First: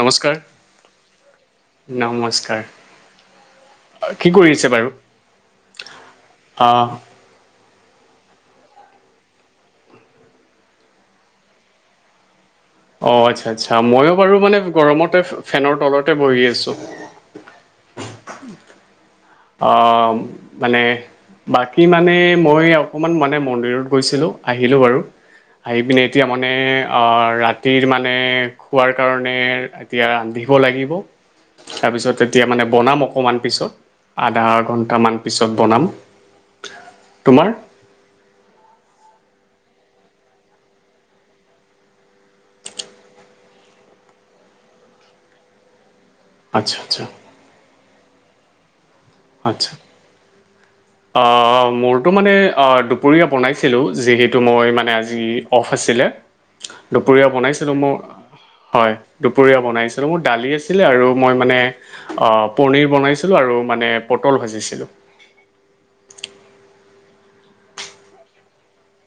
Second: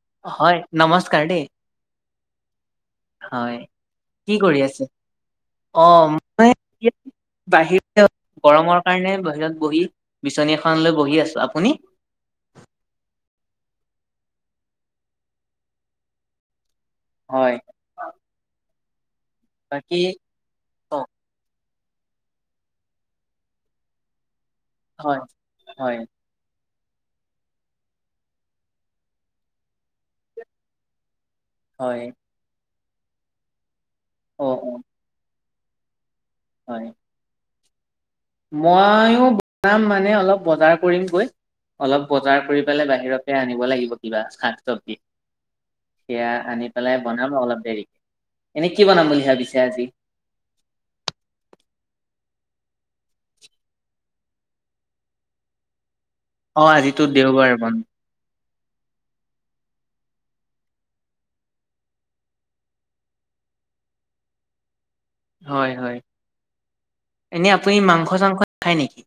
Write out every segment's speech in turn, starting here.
নমস্কাৰ হয় নমস্কাৰ দেই নমস্কাৰ হয় কি কৰি কৰিছে আছে বাৰু অ মই আহ বাহিৰত গৰমৰ কাৰণে বাহিৰত বহি বিচনী এখন লৈ বহি আছো আপুনি অ আচ্ছা আচ্ছা মইয়ো বাৰু মানে গৰমতে ফেনৰ তলতে বহি আছোঁ হয় বাকী মানে অ বাকী ই মানে মই অকণমান মানে মন্দিৰত গৈছিলোঁ আহিলোঁ বাৰু হয় আহি হয় পিনে এতিয়া মানে ৰাতিৰ মানে খোৱাৰ কাৰণে এতিয়া ৰান্ধিব লাগিব হয় তাৰপিছত এতিয়া মানে বনাম অকমান পিছত অ আধা অ ঘন্টা মান পিছত পত বনাম হয় [unintelligible] ময়ো বনাম মানে অলপ বজাৰ কৰিমগৈ। অলপ বজাৰ কৰি পেলাই বাহিৰতে আনিব লাগিব কিবা শাত চবজি সেয়া আনি আচ্ছা পেলাই আচ্ছা বনাম অলপ দেৰিকে এনে কি বনাম বুলি ভাবিছে আ্ছা আজি আহ মোৰ টো মানে দুপৰীয়া বনাইছিলোঁ যিহেতু মই মানে আজি অফ আছিলে অ আজিতো দুপৰীয়া দেওবাৰ বন বনাইছিলোঁ মই হয় দুপৰীয়া বনাইছিলো মোৰ দালি আছিলে আৰু মই মানে পনীৰ বনাইছিলো আৰু মানে পটল ভাজিছিলোঁ হয় হয় এনেই আপুনি মাংস চাংস খায় নেকি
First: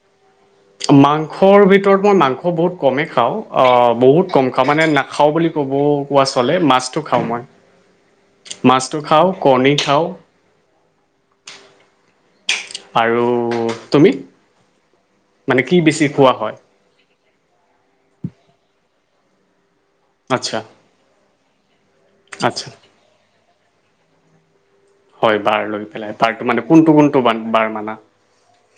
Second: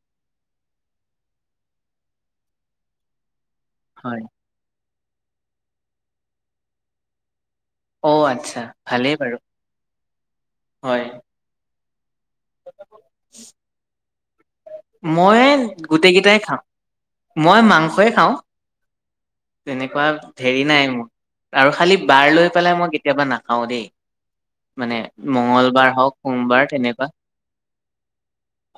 মাংসৰ ভিতৰত মই মাংস বহুত কমেই খাওঁ অ হয় বহুত কম খাওঁ মানে খাওঁ বুলি ক'ব, কোৱা চলে মাছটো খাওঁ মই। অ আচ্ছা মাছটো ভালেই খাওঁ, বাৰু কৰ্ণী খাওঁ। হয় আৰু তুমি মই মানে কি বেছি গোটেই খোৱা কেইটাই হয় খাওঁ মই মাংসই খাওঁ তেনেকুৱা আচ্ছা হেৰি নাই মোৰ আৰু খালি বাৰ লৈ আচ্ছা পেলাই মই কেতিয়াবা নাখাও দেই মানে হয় বাৰ লৈ মঙ্গলবাৰ পেলাই হওক বাৰটো মানে সোমবাৰ কোনটো তেনেকুৱা কোনটো বান- বাৰ মানা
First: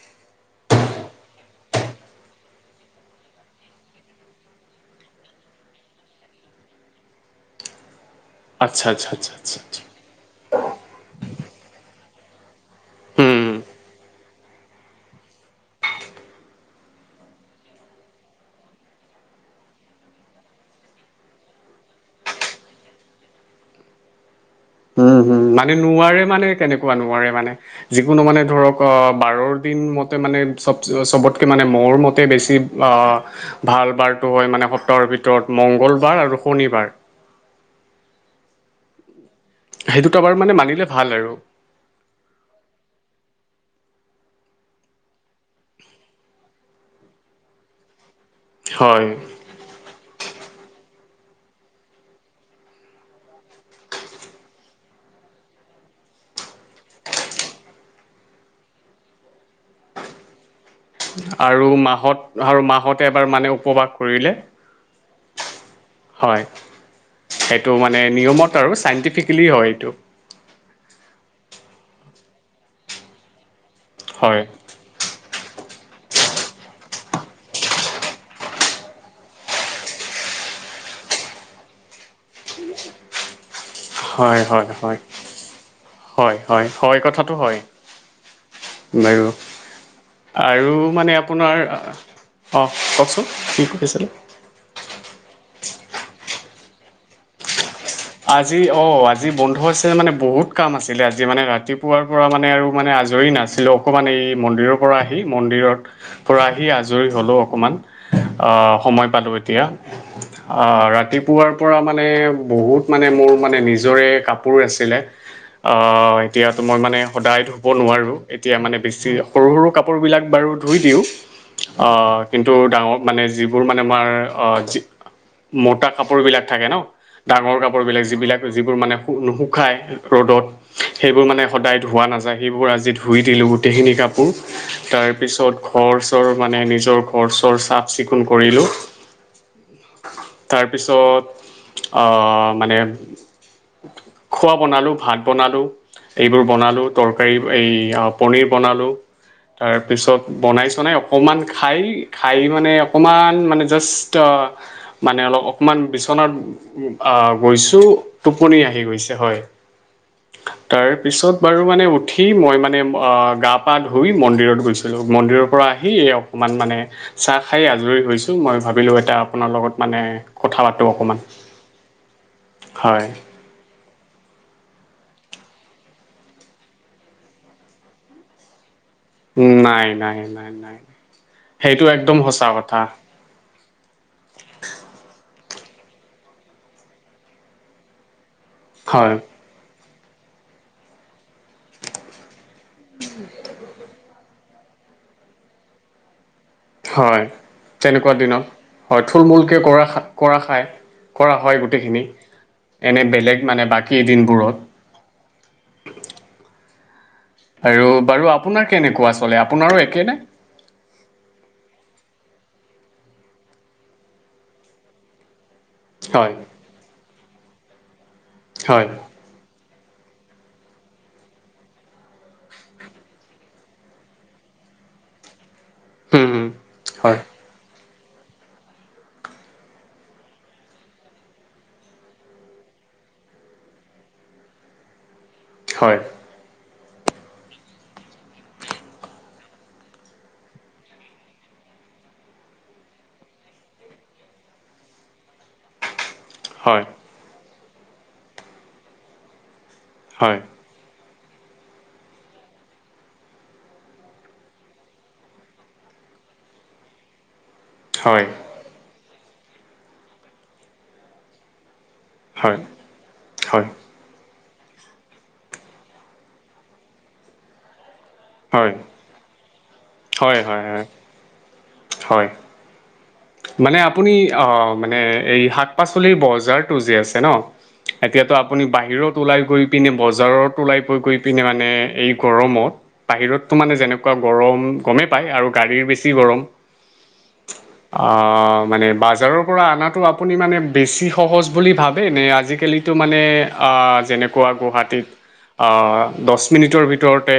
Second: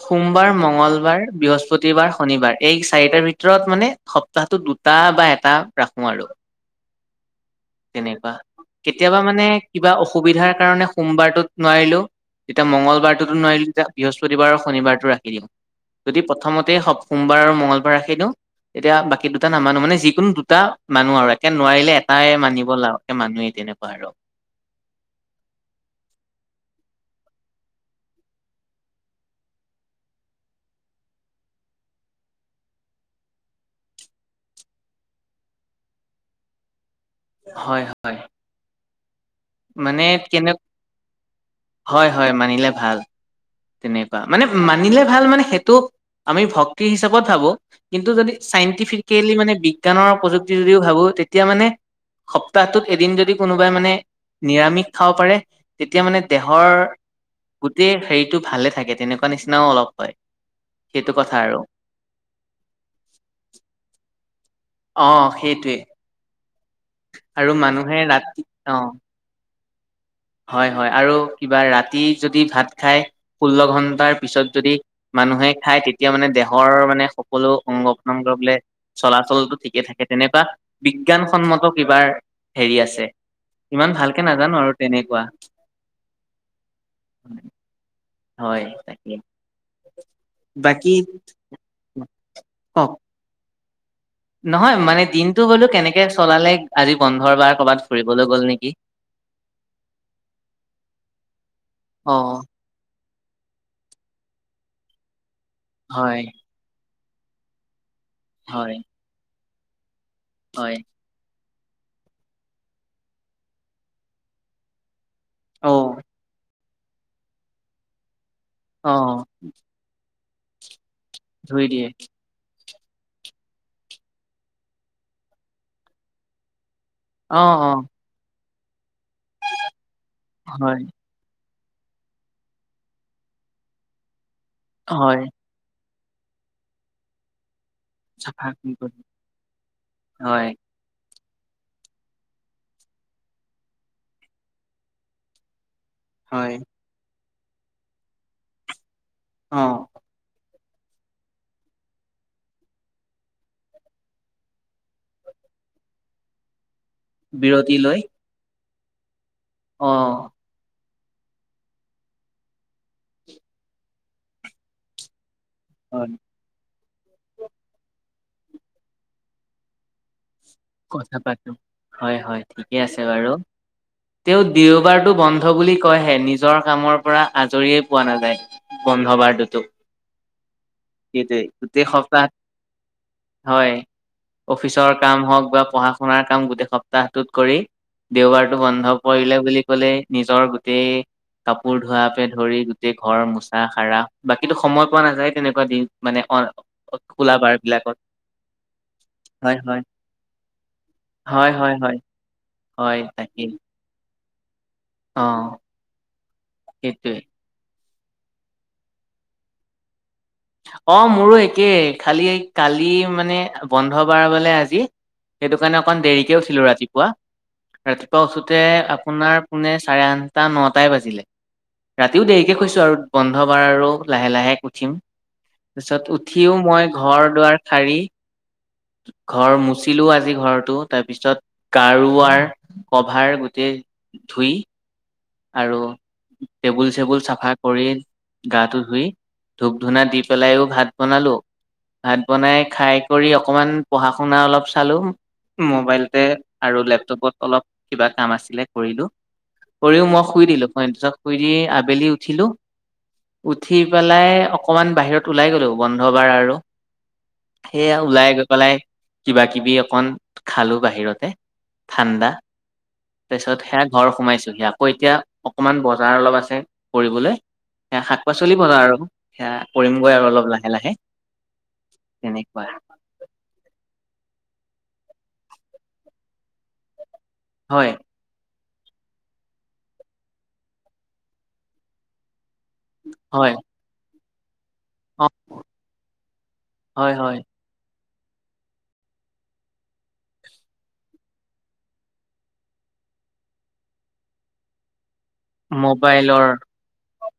সোমবাৰ মঙ্গলবাৰ বৃহস্ বৃহস্পতিবাৰ শনিবাৰ এই চাৰিটাৰ ভিতৰত মানে সপ্তাহটো দুটা বা এ এটা ৰাখোঁ আৰু তেনেকুৱা আচ্ছা আচ্ছা কেতিয়াবা আচ্ছা মানে আচ্ছা আচ্ছা কিবা অসুবিধাৰ কাৰণে সোমবাৰটোত নোৱাৰিলো তেতিয়া মংগলবাৰটোতো উম নোৱাৰিলো যে বৃহস্পতিবাৰ আৰু শনিবাৰটো ৰাখি দিওঁ যদি প্ৰথমতে সপ সোমবাৰ আৰু মঙ্গলবাৰে ৰাখি দিওঁ এতিয়া বাকী দুটা নামানো মানে যিকোনো দুটা মানো আৰু একে নোৱাৰিলে এটাই মানি বলা মানোৱেই তেনেকুৱা আৰু উম মানে নোৱাৰে মানে কেনেকুৱা নোৱাৰে মানে যিকোনো মানে ধৰক অ বাৰৰ দিন মতে মান নে চব চবতকে মানে মোৰ মতে বেছি অ ভাল বাৰটো হয় মানে সত্ৰৰ ভিতৰত মংগলবাৰ আৰু শনিবাৰ হয় হয় সেই মানে দুটা বাৰ কেনে মানে মানিলে ভাল আৰু হয় হয় মানিলে ভাল তেনেকুৱা মানে মানিলে ভাল মানে সেইটো আমি ভক্তি হিচাপত ভাবো কিন্তু যদি হয় চাইণ্টিফিকেলি মানে বিজ্ঞানৰ প্ৰযুক্তি যদিও ভাবো তেত এতিয়া মানে সপ্তাহটোত এদিন যদি কোনোবাই মানে নিৰামিষ খাব পাৰে তেতিয়া মানে দেহৰ গোটেই হেৰিটো ভালে থাকে তেনেকুৱা নিচিনাও অলপ হয়। সেইটো কথা আৰু মাহত আৰু মাহতে এবাৰ মানে উপবাস কৰিলে অ সেইটোৱে। হয় আৰু সেইটো মানুহে মানে ৰাতি নিয়মত আৰু অ চাইণ্টিফিকেলি হয়। এইটো হয় হয় আৰু কিবা ৰাতি যদি ভাত খাই ষোল্ল ঘন তাৰ হয় পিছত যদি মানুহে খাই তেতিয়া মানে দেহৰ মানে সকলো অংগ পতংগ বোলে চলাচলটো ঠিকে থাকে তেনেকুৱা বিজ্ঞানসন্মত কিবাৰ হেৰি আছে ইমান ভালকে হয় নাজানো আৰু হয় হয় তেনেকুৱা হয় হয় কথাটো হয়। হয় তাকে। বাৰু আৰু বাকী মানে আপোনাৰ অ কওক কওকচোন কি কয়? নহয় মানে দিনটো বোলো কেনেকে চলালে আজি বন্ধৰ বাৰ ক'বাত আজি অ আজি বন্ধু আছিল মানে বহুত কাম আছিলে আজি মানে ৰাতিপুৱাৰ অ পৰা মানে আৰু মানে আজ আজৰি নাছিলোঁ অকণমান এই মন্দিৰৰ পৰা আহি মন্দিৰৰ হয় পৰা আহি আজৰি হ'লো অকণমান। অ হয় সময় পালোঁ এতিয়া, আ হয় ৰাতিপুৱাৰ পৰা মানে বহুত মানে মোৰ মানে নিজৰে কাপোৰ আছিলে অ আ এতিয়া তোমাক মানে সদায় ধুব নোৱাৰোঁ এতিয়া মানে অ বেছি সৰু সৰু কাপোৰবিলাক বাৰু ধুই দিওঁ ধুই দিয়ে অ কিন্তু ডাঙৰ মানে যিবোৰ মানে আমাৰ অ মোতা কাপোৰবিলাক থাকে ন। অ ডাঙৰ অ। কাপোৰবিলাক যিবিলাক যোৰ মানে নুশু খায় ৰ'দত হয় সেইবোৰ মানে সদায় ধোৱা নাযায় সেইবোৰ আজি ধুই দিলোঁ গোটেইখিনি কাপোৰ। হয় তাৰপিছত ঘৰচৰ মানে নিজৰ ঘৰ চৰ চা চিকুন চাফা কৰিলোঁ, কৰি হয় তাৰপিছত আহ মানে খোৱা বনালোঁ, ভাত বনালোঁ, এই বোৰৰ হয় বনালোঁ, তৰ তৰকাৰী এই পনীৰ বনালোঁ, অ তাৰপিছত বনাইছোঁ মানে অকমান খাই খাই মানে অকমান মানে জাষ্ট মানে অলপ অকমান বিচনাত আহ বিৰতি গৈছোঁ লৈ টোপনি আহি গৈছে হয়। অ'। পিছত বাৰু মানে উঠি মই মানে অ', গা পা ধুই মন্দিৰত গৈছিলোঁ মন্দিৰৰ। পৰা আহি, হয় অকণমান মানে চাহ খাই আজৰি হৈছোঁ, মই ভাবিলোঁ এটা আপোনাৰ লগত মানে কথা পাতোঁ কথা অকণমান পাতোঁ, হয়, হয়, ঠিকে আছে হয় বাৰু। তেওঁ দেওবাৰটো বন্ধ বুলি কয়হে, নিজৰ কামৰ পৰা আজৰিয়েই পোৱা নাযায়। বন্ধবাৰতোটো নাই নাই নাই নাই সেইটোৱে, সেইটো গোটেই একদম সপ্তাহ সঁচা কথা হয়, অফিচৰ কাম হওঁক কিবা পঢ়া শুনাৰ কাম গোটেই সপ্তাহটোত কৰি, দেওবাৰটো বন্ধ হয় পৰিলে বুলি ক'লেই নিজৰ গোটেই কাপোৰ ধোৱাকে ধৰি, গোটেই ঘৰ মোচা, সাৰা বাকীতো সময় পোৱা নাযায়, তেনেকুৱা দিন মানে অ' হয়, খোলা বাৰ বিলাকত তেনেকুৱা দিনত হয়, থুল হয়, মূলকে হয়। কৰা, কৰা খাই কৰা হয়, গোটেইখিনি হয়, এনে বেলেগ তাকেই। মানে বাকী দিনবোৰত অ', সেইটোৱে। আৰু বাৰু আপোনাৰ কেনেকুৱা চলে আপোনাৰো একেনে? অ', মোৰো একেই, খালি কালি মানে বন্ধ বাৰ বুলি আজি সেইটো কাৰণে অকণ হয় দেৰিকে উঠিলোঁ, ৰাতিপুৱা, ৰাতিপুৱা উঠোঁতে হয় আপোনাৰ পোনে চাৰে আঠটা, নটাই বাজিলে। ৰাতিও দেৰিকে শুইছোঁ আৰু বন্ধ বাৰ আৰু লাহে, লাহে উঠিম। তাৰপিছত হুম, হুম, উঠিও মই হয় ঘৰ, দুৱাৰ সাৰি ঘৰ মুচিলোঁ আজি ঘৰটো, তাৰপিছত গাৰোৱাৰ ক'ভাৰ গোটেই ধুই আৰু হয় টেবুল, চেবুল চাফা কৰি, গাটো ধুই, ধূপ ধূনা দি পেলায়ো ভাত বনালোঁ। ভাত বনাই খাই কৰি অকমান পঢ়া শুনা অলপ চালোঁ, মোবাইল আৰু হয় লেপটপত অলপ কিবা কাম আছিলে কৰিলোঁ। উপৰিও মই হয় শুই দিলোঁ, [unintelligible] শুই দি আবেলি উঠিলোঁ, উঠি পেলাই অক অকমান বাহিৰত ওলাই গ'লো, বন্ধ বাৰ আৰু, সেয়া হয় ওলাই গৈ পেলাই কিবা কিবি অকন খালোঁ বাহিৰতে ঠাণ্ডা, হয় হয় তাৰপিছত হয় সেয়া ঘৰ সোমাই আকৌ এতিয়া অকণমান বজাৰ অলপ আছে, কৰিবলৈ সেয়া শাক পাচলি হয় বজাৰ আৰু। সেয়া কৰিমগৈ আৰু হয় অলপ হয় লাহে, হয় লাহে। হয় তেনেকুৱা মানে আপুনি অ', মানে এই শাক পাচলিৰ বজাৰটো যে, আছ ন' হয় এতিয়াতো আ আপুনি বাহিৰত ওলাই গৈ পিনে, বজাৰত ওলাই গৈ পিনে মানে এই গৰমত বাহিৰতো হয় মানে যেনেকুৱা গৰম গমেই পায় অ আৰু গাড়ীৰ বেছি গৰম। হয় হয় অ', মানে বাজাৰৰ পৰা আনাতো আপুনি মানে বেছি সহজ বুলি ভাবেনে? আজিকালিতো টো, মানে আ, যেনেকুৱা গুৱাহাটীত আ, দচ মোবাইলৰ মিনিটৰ ভিতৰতে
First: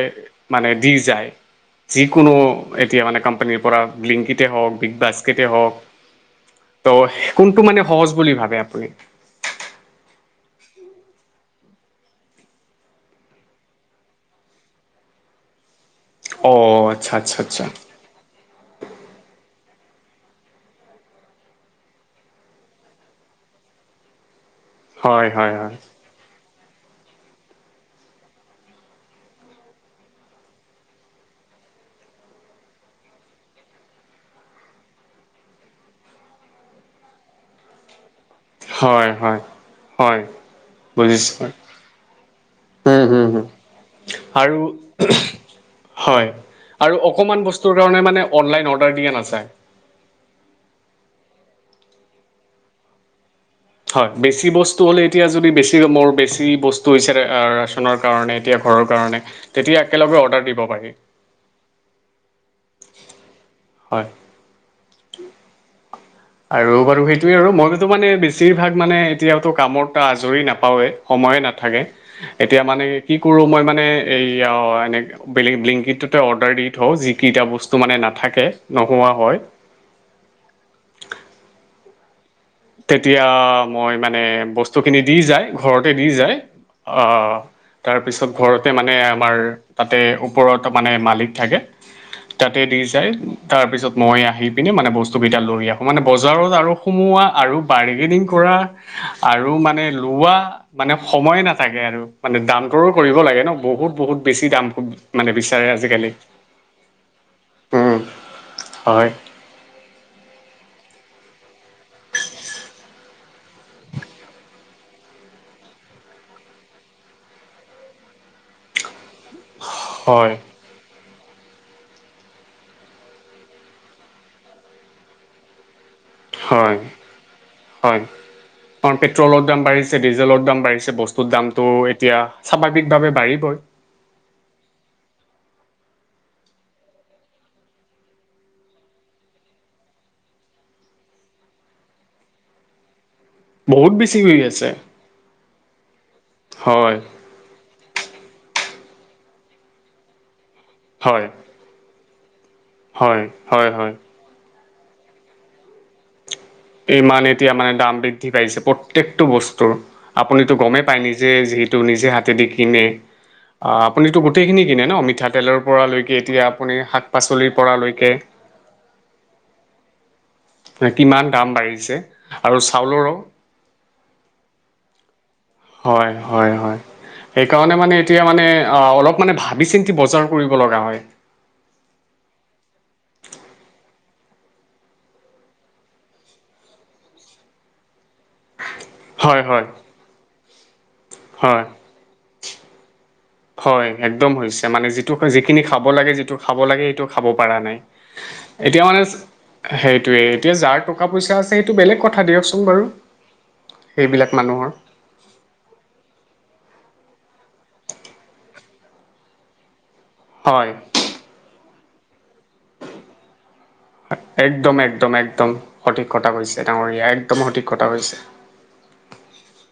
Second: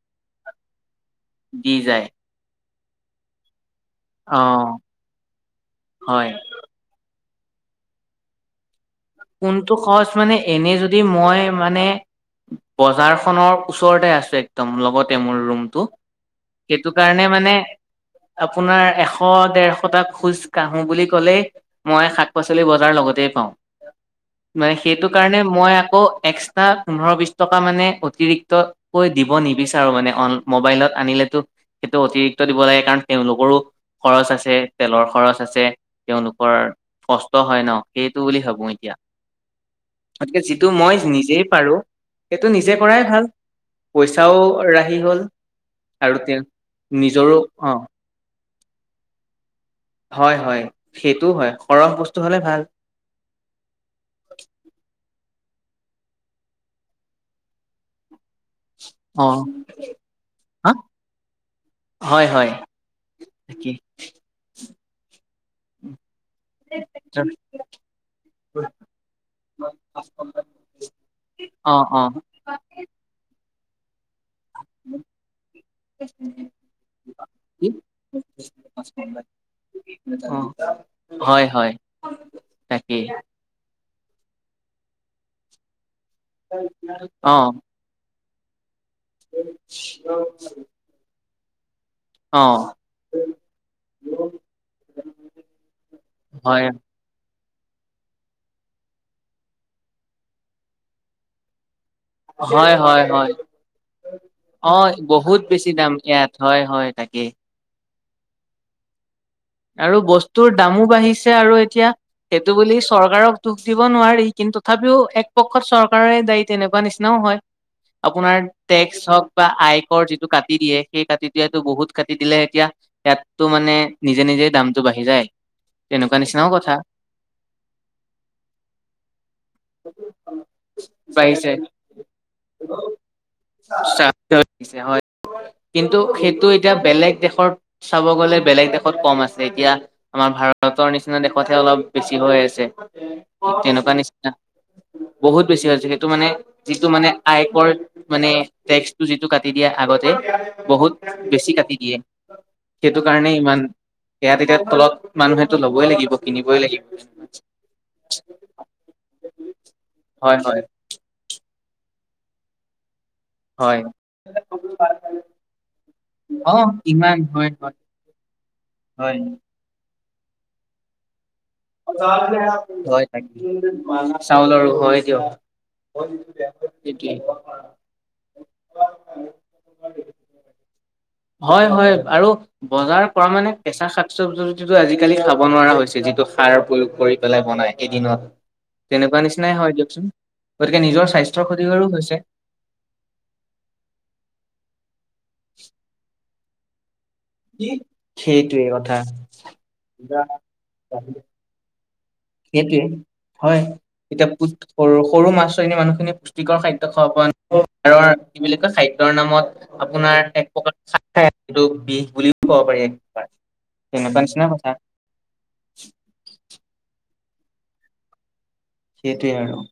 মানে দি যায়, দি যায় যিকোনো এতিয়া মানে কোম্পানীৰ পৰা অ ব্লিংকিতে হওঁক বিগ বাস্কেটে হওঁক হয় ত' কোনটো মানে সহজ বুলি ভাবে আপুনি? কোনটো সহজ মানে এনে যদি মই মানে বজাৰখনৰ ওচৰতে আছোঁ, একদম লগতে মোৰ ৰুমটো অ সেইটো আচ্ছা কাৰণে আচ্ছা মানে আচ্ছা আপোনাৰ এশ, দেৰ কটা খোজ কাঢ়োঁ বুলি ক'লেই মই শাক পাচলি বজাৰ লগতে পাওঁ। মানে হয় সেইটোকাৰণে হয় মই হয় আকৌ এক্স এটা পোন্ধৰ বিচ টকা মানে অতিৰিক্তকৈ দিব নিবিচাৰোঁ মানে অন মোবাইলত আনিলেতো সেইটো অতিৰিক্ত দিব লাগে কাৰণ, তেওঁলোকৰো খৰচ আছে, তেলৰ খৰচ আছে তেওঁলোকৰ কষ্ট হয়, ন! সেইটো বুলি ভাবো এতিয়া হয়, হয়। হয় গতিকে যিটো মই নিজেই বুজিছোঁ পাৰোঁ। সেইটো নিজে উম কৰাই হুম ভাল, হুম পইচাও আৰু ৰাহি হ'ল। আৰু হয় আৰু তেওঁ-নিজৰো অকণমান বস্তুৰ অ' কাৰণে মানে অনলাইন অৰ্ডাৰ দিয়া নাযায়। হয়, হয়, সেইটোও হয়, সৰহ বস্তু হ'লে ভাল। হয়, বেছি বস্তু হ'লে এতিয়া যদি বেছি মোৰ বেছি বস্তু হৈছে ৰা-ৰেচনৰ কাৰণে তিয়া ঘৰৰ কাৰণে অ তেতিয়া একেলগে অৰ্ডাৰ দিব হা পাৰি। হয় হয় [unintelligible] আৰু বাৰু সেইটোয়ে আৰু মইতো মানে বেছিভাগ মানে এতিয়াওটো কামত আজৰি নাপাওঁৱেই সম সময়ে অ নাথাকে, অ এতিয়া মানে কি কৰোঁ মই মান এইয়া এনে ব্লিংকিটটোতে অৰ্ডাৰ দি থওঁ যিকেইটা কি বস্তু মানে নাথাকে নোহোৱা হয় উম, হয়, হয়। তাকেই তেতিয়া মই মানে বস্তুখিনি দি যায় ঘৰত দি যায়, আ, অ তাৰপিছত ঘৰত তে, মানে আমাৰ তাতে ওপৰত মানে মালিক থাকে। অ তাতে দি যায়, তাৰপিছত মই আহি পিনে মানে বস্তুকেইটা লৈ আহোঁ, মানে বজাৰত হয় আৰু সোমোৱা আৰু বাৰ্গেনিং কৰা, আৰু মানে লোৱা, মানে সময়ে নাথাকে আৰু মানে হয় দামদৰো হয় কৰিব হয় লাগে ন? বহুত, বহুত বেছি দাম অ মানে বহুত বিচাৰে বেছি দাম আজিকালি। ইয়াত হয় হয় তাকেই উম, হয়। আৰু বস্তুৰ দামো বাঢ়িছে, আৰু এতিয়া সেইটো বুলি চৰকাৰক দুখ দিব নোৱাৰি, কিন্তু তথাপিও একপক্ষত চৰকাৰে দায়ী তেনেকুৱা নিচিনাও হয়। আপোনাৰ টেক্স হওঁক বা আইকৰ যিটো হয় কাটি দিয়ে সেই কাটি দিয়াটো বহুত কাটি দিলে এতিয়া ইয়াতটো মানে নিজে, নিজে দামটো বাঢ়ি যায়, তেনেকুৱা নিচিনাও কথা। হয় হয়। পেট্ৰলৰ দাম বাঢ়িছে, ডিজেলৰ দাম বাঢ়িছে, বস্তুৰ বাঢ়িছে দামটো এতিয়া স্বাভাৱিক ভাৱে বাঢ়িবই। [inaudible] হয়, কিন্তু সেইটো এতিয়া বেলেগ দেশৰ চাব গ'লে বেলেগ দেশ কম আছে, এতিয়া আমাৰ ভাৰতৰ নিচিনা দেশতহে অলপ বেছিহৈ আছে। বহুত তেনেকুৱা নিচিনা বেছিহৈ আছে। বহুত বেছিহৈ [unintelligible] যিহেতু মানে যিটো হয় মানে, আয়কৰ মানে টেক্সটো যিটো কাটি দিয়া আগতে, বহুত হয় বেছি কাটি দিয়ে। সেইটো হয় কাৰণে ইমান হয় হয় ইয়াত এতিয়া তলত মানুহেটো লবই লাগিব। কিনিবই লাগিব ইমান এতিয়া মানে দাম বৃদ্ধি পাইছে প্ৰত্যেকটো বস্তুৰ, হয় আপুনিতো হয় গমেই পায় নিজে যিহে টো, নিজে হাতেদি কিনে। হয় অ', আপুনিতো গোটেইখিনি কিনে ন? মিঠাতেলৰ পৰা লৈকে এতিয়া অ আপুনি শাক ইমান হয় পাচলিৰ পৰা হয় লৈকে। হয়। কৃত্ৰিমান [unintelligible] চাউল আৰু হয়, দিয়ক। হয়, হয়, হয়। সেইটোৱে সেইকাৰণে মানে এতিয়া মানে অলপ মানে ভাবি চিন্তি বজাৰ কৰিব লগা হয়। হয়, হয়, আৰু বজাৰ কৰা মানে কেঁচা শাক [unintelligible] আজিকালি খাব নোৱাৰা হৈছে যিটো সাৰ প্ৰয়োগ কৰি পেলাই বনাই, এদিনত। তেনেকুৱা নিচিনাই হয় দিয়কচোন। গতিকে নিজৰ স্বাস্থ্যৰ হয় ক্ষতিকাৰোঁ হৈছে। হয়, একদম হৈছে মানে যিটো যিখিনি খাব লাগে, যিটো খাব লাগে সেইটো খাব পাৰা নাই, সেইটোৱে এতিয়া কথা মানে সেইটোয়ে এতিয়া যাৰ টকা পইচা আছে, সেইটো বেলেগ ক সেইটোৱে হয়, এতিয়া সেইবিলাক মানুহৰ পু-সৰু, সৰু মাছ [unintelligible] মানুহখিনি পুষ্টিকৰ খা [inaudible] খাদ্যৰ নামত আপোনাৰ এক হয় প্ৰকাৰ চাক খাই যিটো বিষ বুলি নিচিনা কথা একদম একদম একদম সঠিক কথা কৈছা। এই ডাঙৰীয়া একদম সঠিক কথা কৈছে। সেইটোৱে আৰু।